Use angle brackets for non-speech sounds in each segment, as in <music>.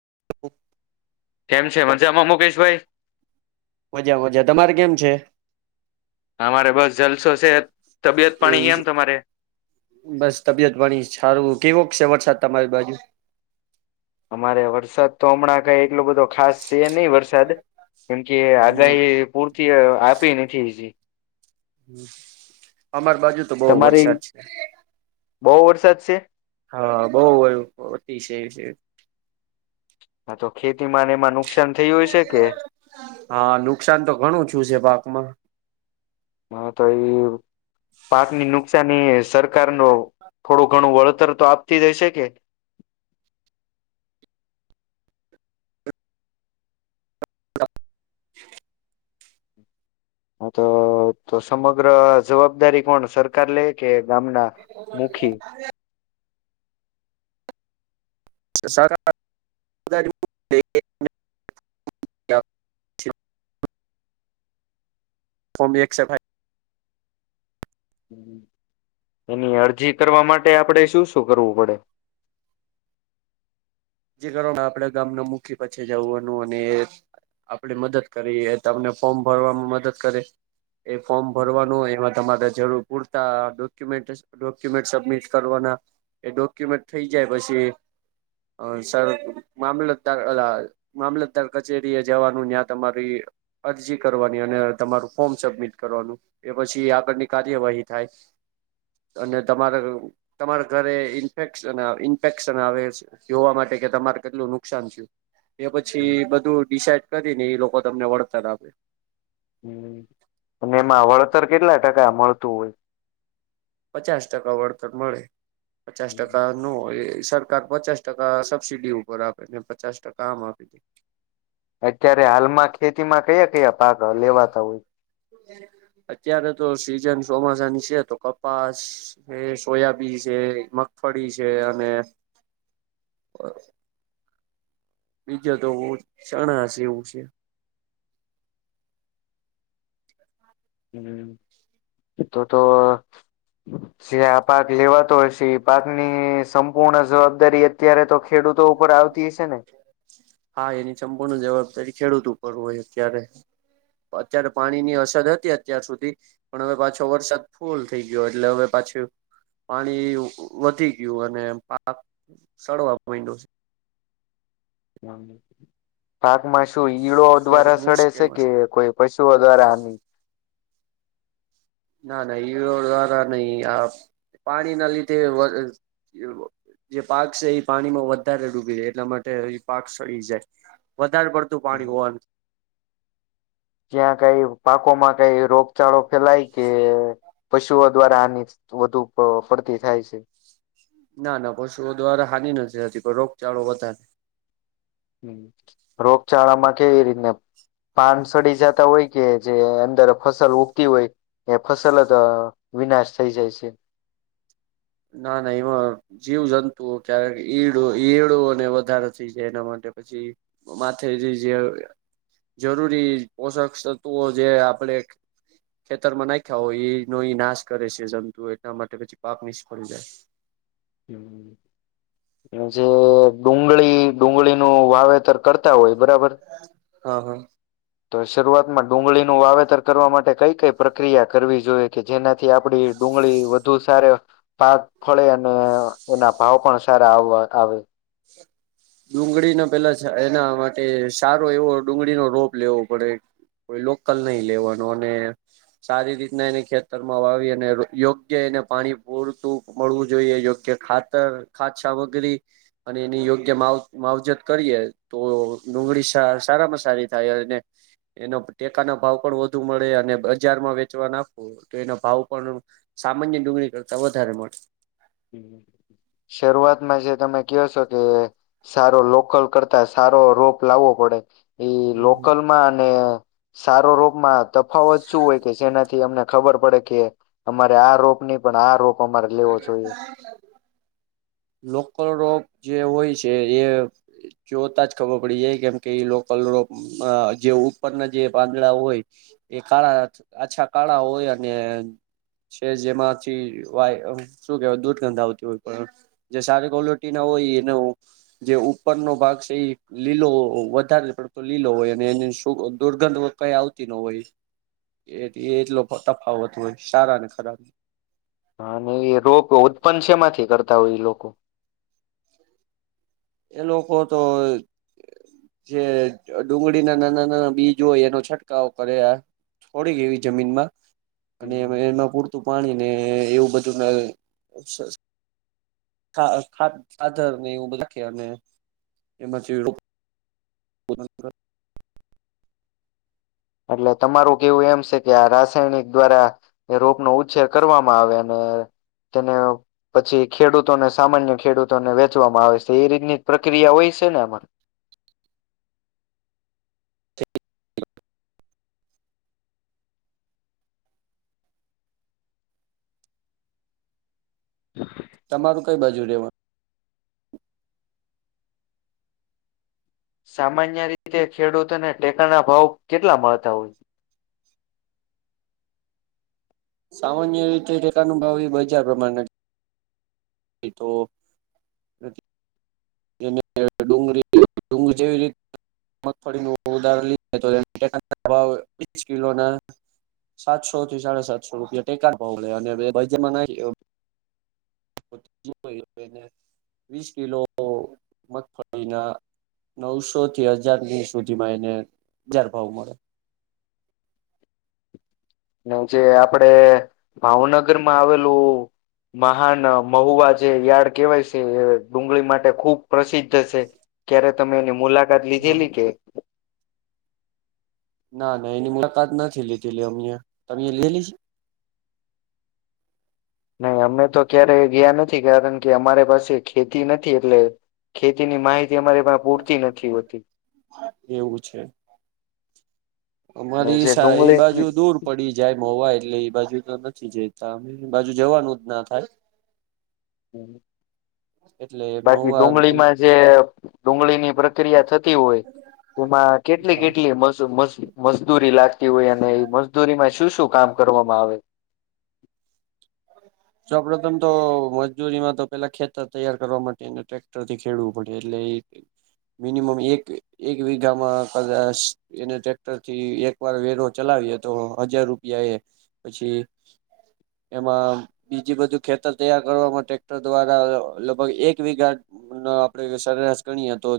<inaudible> કેમ છે મજમાં મુકેશભાઈ. મજા મજા તમારે કેમ છે. અમારે બસ જલસો છે. તબિયત પાણી એવું કેમ છે તમારે બસ તબિયત ભણી સારું કેવો છે વરસાદ. તમારી બાજુ. અમારે વરસાદ તો હમણાં કઈ એટલોું બધો ખાસ છે નહી વરસાદ. કેમ કે હમ આગાહી પૂરતી આપી નથી હજી. અમાર બાજુ તો બહુ વરસાદ છે. સાદ છે. હા બોવ અતિશય છે. હા તો ખેતીમાંને એ માનું હા નુકસાન તો ઘણું છું છે પાકમાં. હા. તો એઈ પાકની નુકશની એ સરકાર ન થોડું ઘણું વળ આપ <unintelligible> <inaudible> હા તો તો સમગ્ર જવાબદારી કોણ સરકાર લે કે ગામના મુખી સરકાર <unintelligible> ક છે ફમ એકસે એની અરજી કરવા માટે આપણેે શું શું કરવું પડે <inaudible> જે કારણ આપડે ગામના મુખી પછી જવવાનું અને આપણે મદદ કરી તમને ફોર્મ ભરવામાં મદદ કરે એ ફોર્મ ભરવાનું એમાં તમારે જરૂર પૂરતા ડોક્યુમેન્ટ ડોક્યુમેન્ટ સબમિટ કરવાના એ ડોક્યુમેન્ટ થઈ જાય પછી સર મામલતદાર અ મામલતદાર કચેરી એ જવાનું ત્યા તમારી અરજી કરવાની અને તમારું ફોર્મ સબમિટ કરવાનું એ પછી આગળની કાર્યવાહી થાય અને તમારે તમારા ઘરે ઇન્ફેક્શન ઇન્ફેક્શન આવે છે જોવા માટે કે તમારે કેટલું નુકસાન થયું એ પછી બધું ડિસાઇડ કદી ને એ લોકો તમને વળતર આપે. હમ્મ અને એમાં વળતર કેટલા ટકા મળતું હોય પચાસ ટકા વળતર મળે પચાસ ટકા નો હોય. સરકાર પચાસ ટકા સબસીડી ઉપર આપે ને પચાસ ટકા આમ આપી દે <inaudible> <unintelligible> અત્યારે તો સીઝન ચોમાસાની છે, તો કપાસ, સોયાબીન છે, મ પડી છે અને <inaudible> <unintelligible> બીજો તો બહ ચણા છે એવું છે હમ્મ તો તો જે આ પાક લેવાતો હશે એ પાકની સંપૂર્ણ જવાબદારી અત્યારે તો ખેડૂત તો ઉપર આવતી હશે ને હા એની સંપૂર્ણ જવાબદારી ખેડૂત ઉપર હોય અત્યારે અત્યારે પાણી ની અસર હતી અત્યાર સુધી પણ હવે પાછો વરસાદ ફૂલ થઈ ગયો એટલે હવે <unintelligible> પાણી વધી ગયું અને પાક સળવા મંડ્યો <unintelligible> એમાં શું ઈળો છે અત્યારે દ્વારા મુશ્કેલમાં સડે છે કે કોઈ પશુઓ દ્વારા હાની ના ના એ દારા નહી આપ પાણી ના લીધે જે પાક છે એ પાણીમાં વધારે ડૂબી જાય એટલા માટે એ પાક સડી જાય વધારે પડતું પાણી હોવાનું ત્યાં કઈ પાકો માં કઈ રોગચાળો ફેલાય કે? પશુઓ દ્વારા આની વધુ ફ ફરતી થાય છે. ના ના પશુઓ દ્વારા હાનિ નથી થતી પર રોગચાળો વધારે રોગચાળામાં કેવી રીતને પાન સડી જતા હોય કે જે અંદર ફસલ ઉગતી હોય એ ફસલ તો વિનાશ થઈ જાય છે ના ના એમાં જીવ જંતુઓ ક્યારેક ઈડો ઇયળો વધારે થઈ જાય એના માટે પછી માથે જે જે જરૂરી પોષક તત્વઓ જે આપડે ખેતર માં નાખ્યા હોય એ નો નાશ કરે છે જંતુઓ એટલા માટે પાક નિસ <inaudible> જે ડુંગળી ડુંગળીનું વાવેતર કરતા હોય બરાબર. હા હા તો શરૂઆતમાં ડુંગળીનું વાવેતર કરવા માટે કઈ કઈ પ્રક્રિયા કરવી જોઈએ કે જેનાથી થી આપડી ડુંગળી વધુ સાર ભાગ ફળે અને એના ભાવ પણ સારા આવવા આવે. ડુંગળીના પેલા એના માટે સારો એવો ડુંગળીનો રોપ લેવો પડે. કોઈ લોકલ નહી લેવાનું અને સારી રીતના એને ખેતરમાં વાવી અને યોગ્ય એને પાણી પૂરતું મળવું જોઈએ યોગ્ય કે ખાતર ખાતછા વગેરી અને એની યોગ્ય કે માવ માવજત કરીએ તો ડુંગળી સારામાં સારી થાય અને એનો ટેકાના ભાવ પણ વધુ મળે અને બજારમાં વેચવા નાખો તો એનો ભાવ પણ સામાન્ય ડુંગળી કરતા વધારે મળે. <inaudible> શરૂઆતમાં જે તમે કયો છો કે સારો લોકલ કરતા સારો રોપ લાવવો પડે પડે લોકલ માં અને સારો રોપમાં તફાવત શું હોય કે જેનાથી અમને ખબર પડે કે અમારે આ રોપ ની પણ આ રોપ કો મારે લેવો જોઈએ. લોકલ રોપ જે હોય છે એ જોતા જ ખબર પડી જાય કેમ કે લોકલ જે ઉપરના જે પાંદડા હોય એ કાળા આછા કાળા હોય અને છે જેમાંથી વાય શું કેવાય દૂધ ગંધ આવતી હોય જે સારી ક્વોલિટી ના હોય એ જે ઉપર નો ભાગ છે એ લીલો વધારે પડતો લીલો હોય અને એ દુર્ગંધ વધારે આવ નો હોય એ એટલો તફાવત હોય સારા ને ખરાબ હા અને એ રોગ ઉત્પન્ન સેમાંથી કરતા હોય એ લોકો. એ લોકો તો જે ડુંગળી ના નાના નાના બીજ હોય એનો છંટકાવો કરે આ થોડી કેવી જમીન માં અને હમ એમાં પૂરતું પાણી ને એવું બધું ન હા ખાતર ને એવું બધું નથી એમાંથી <inaudible> એટલે તમારું કેવું એમ છે કે આ રાસાયણિક દ્વારા એ રોપ નો ઉછેર કરવામાં આવે અને તેને પછી ખેડૂતોને સામાન્ય ખેડૂતોને વેચવામાં આવે છે એ રીતની પ્રક્રિયા હોય છે આમા તમારું કઈ બાજુ રેવાનું સામાન્ય રીતે ખેડૂતોને ટેકાના ભાવ કેટલા મળતા હોય. સામાન્ય રીતે ટેકા નો ભાવ એ બજાર પ્રમાણ તો નથી. ડુંગરી ડુંગરી જેવી રીતે મગફળીનું ઉદારણ લઈ તો <unintelligible> કિલો ના સાતસો થી સાડા સાતસો રૂપિયા ટેકા જ ભાવ લે અને વજનમાં નાખી એ તો એને વીસ કિલો મગફળીના નવસો થી હજાર સુધીમાં એને હજાર ભાવ મળે. <inaudible> જે આપડે ભાવનગર માં આવેલું મહાન મહુવા જે યાર્ડ કેવાય છે એ ડુંગળી માટે ખૂબ પ્રસિદ્ધ છે ક્યારે તમે એની મુલાકાત લીધેલી કે ના ના એની મુલાકાત નથી લીધીલી અમે તમે લેલીશ <inaudible> નહી અમે તો ક્યારે ગયા નથી કારણ કે અમારે પાસે ખેતી નથી એટલે ખેતીની માહિતી અમારી પણ પૂરતી નથી હોતી છે એવું છે અમારી જે એ ડુંગળી બાજુ દૂર પડી જાય મોવા એટલે એ બાજુ તો નથી પછી જયતા બાજુ જવાનું જ ના થાય <inaudible> એટલે બાકી મહુવા અમે ડુંગળીમાં જે ડુંગળીની પ્રક્રિયા થતી હોય એમાં કેટલી હા કેટલી મ મજદૂરી લાગતી હોય અને એ મજદૂરીમાં શું શું કામ કરવામાં આવે <inaudible> સૌપ્રથમ તો મજૂરીમાં તો પેલા ખેતર તૈયાર કરવા માટેને ટ્રેક્ટર થી ખેડવું પડે એટલે એજ મિનિમમ એક એક વિઘામાં કદાચ એને ટ્રેક્ટરથી એક વાર વેરો ચલાવે તો હજાર રૂપિયા એ પછી <inaudible> એમાં બીજી બધું ખેતર તૈયાર કરવામાં ટ્રેક્ટર દ્વારા લગભગ એક વિઘા આપડે સરેરાશ ગણીએ તો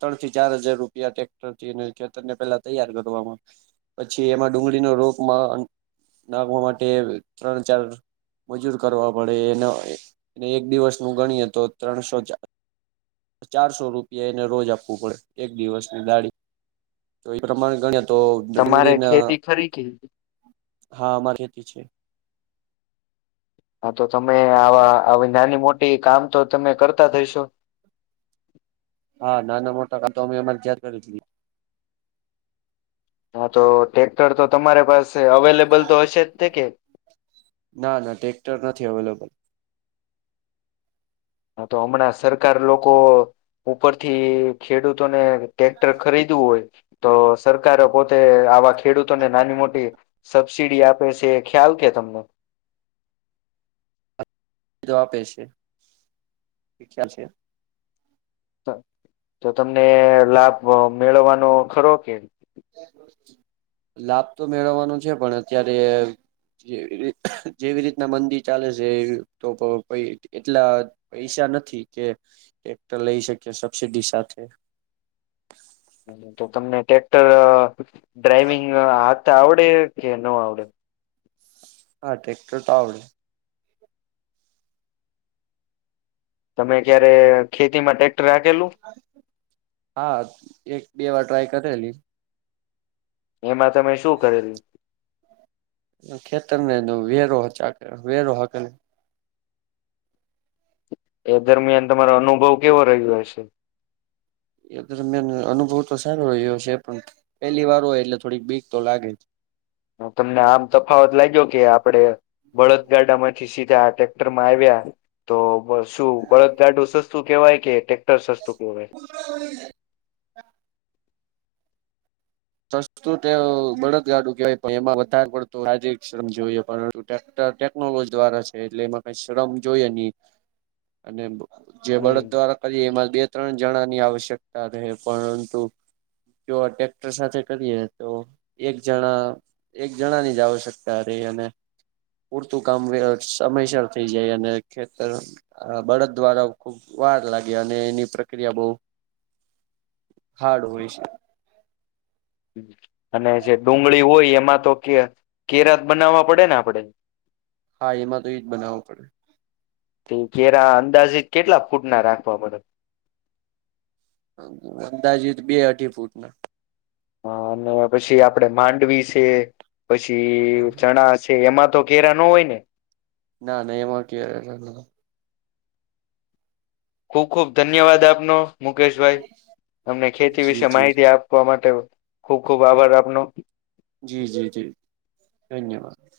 ત્રણ થી ચાર હજાર રૂપિયા ટક્ટર થી ખેતરને પેલા તૈયાર કરો પછી એમાં ડુંગળીનો રોપ નાખવા માટે ત્રણ ચાર મજૂર કરવા પડે એ એને એક દિવસનું ગણી તો ત્રણસો ચાર ચારસો રૂપિયા એને રોજ આપવું પડે એક દિવસની દાઢી તો એ પ્રમાણે ગણ્યા તો તમારે ડુંગળીના ખેતી ખરી કે હામારી ખેતી છે હા તો તમે આવા નાની મોટી કામ તો તમે કરતા થઈશો હા નાના મોટા કામ તો અમે અમારે તયાદ કરી હા તો ટટેક્ટર તો તમારે પાસે અવેલેબલ તો હશે જ કે ના ના ટ્રેક્ટર નથી અવેલેબલ હા તો હમણાં સરકાર લોકો ઉપરથી ખેડૂતોને ટટેક્ટર ખરીદવું હોય તો સરકારે પોતે આવા ખેડૂતોને નાની મોટી સબસીડી આપે છે ખ્યાલ કે તમને જો આપે છે ખ્યાલ છે તો તમને લાભ મેળવવાનો ખરો કે. લાભ તો મેળવવાનો છે પણ અત્યારે. જે જેવી રીતના મંદિ ચાલે છે તો એટલા પૈસા. નથી કે ટ્રેક્ટર લઈ શકીએ સબસીડી સાથે. <unintelligible> તો તમને ટ્રેક્ટર ડ્રાઈવિંગ હાથ આવડે કે ન આવડે. હા ટ્રેક્ટર તો આવડે. તમે ક્યારે ખેતીમાં ટ્રેક્ટર હાંકેલું. હા એક બે વાર ટ્રાય કરેલી. એમાં તમે શું કરેલું. ખેતર ને વેરો ચ વેરો હાકેલો. એ દરમિયાન તમારો અનુભવ કેવો રહ્યો હશે. એ દરમિયાન અનુભવ તો સારો રહ્યો છે પણ પેલી વાર હોય એટલે થોડીક બીક તો લાગે જ. હ તમને આમ તફાવત લાઈગો કે આપડે. બળદગાડા માંથી સીધા આ ટ્રેક્ટર માં આવ્યા તો. તો શું બળદ ગાડું સસ્તું કહેવાય કે ટેક્ટર સસ્તું કહેવાય. સસ્તું તેવું બળદગાડું કહેવાય પણ એમાં વધારે પડત રાજ્ય શ્રમ જોએ પરંતુ ટ્રેક્ટર. ટેકનોલોજી દ્વારા છે એટલે એમાં કઈ શ્રમ જોઈએ નહી અને. જે બળદ હમ દ્વારા કરીએ એમાં બે. ત્રણ જણા ની આવશ્યકતા રહે પરંતુ જો. સાથે કરીએ તો એક જણા એક જણાની જ આવશ્યકતા રે અને. પૂરતું કામ સમયસર થઈ જાય અને ખેતર બળદ દ્વારા ખુબ. વાર લાગે અને એની પ્રક્રિયા બહુ. <unintelligible> હાર્ડ હોય છે. અને જે ડુંગળી હોય એમાં તો કે કેરાત બનાવવા પડે ને આપડે. હા એમાં તો એ જ બનાવવો પડે. અંદાજે કેટલા ફૂટ ના રાખવા પડે. અંદાજીત બે અઢી ફૂટ ના. હ અને પછી આપડે માંડવી છે, પછી ચણા છે, એમાં. તો કેરા નો હોય ને. ના ના એમાં કેરા ન. ખુબ ખુબ ધન્યવાદ આપનો મુકેશભાઈ અમને ખેતી જી વિશે જી માહિતી આપવા માટે. ખુબ ખુબ આભાર આપનો. જી જી જી ધન્યવાદ.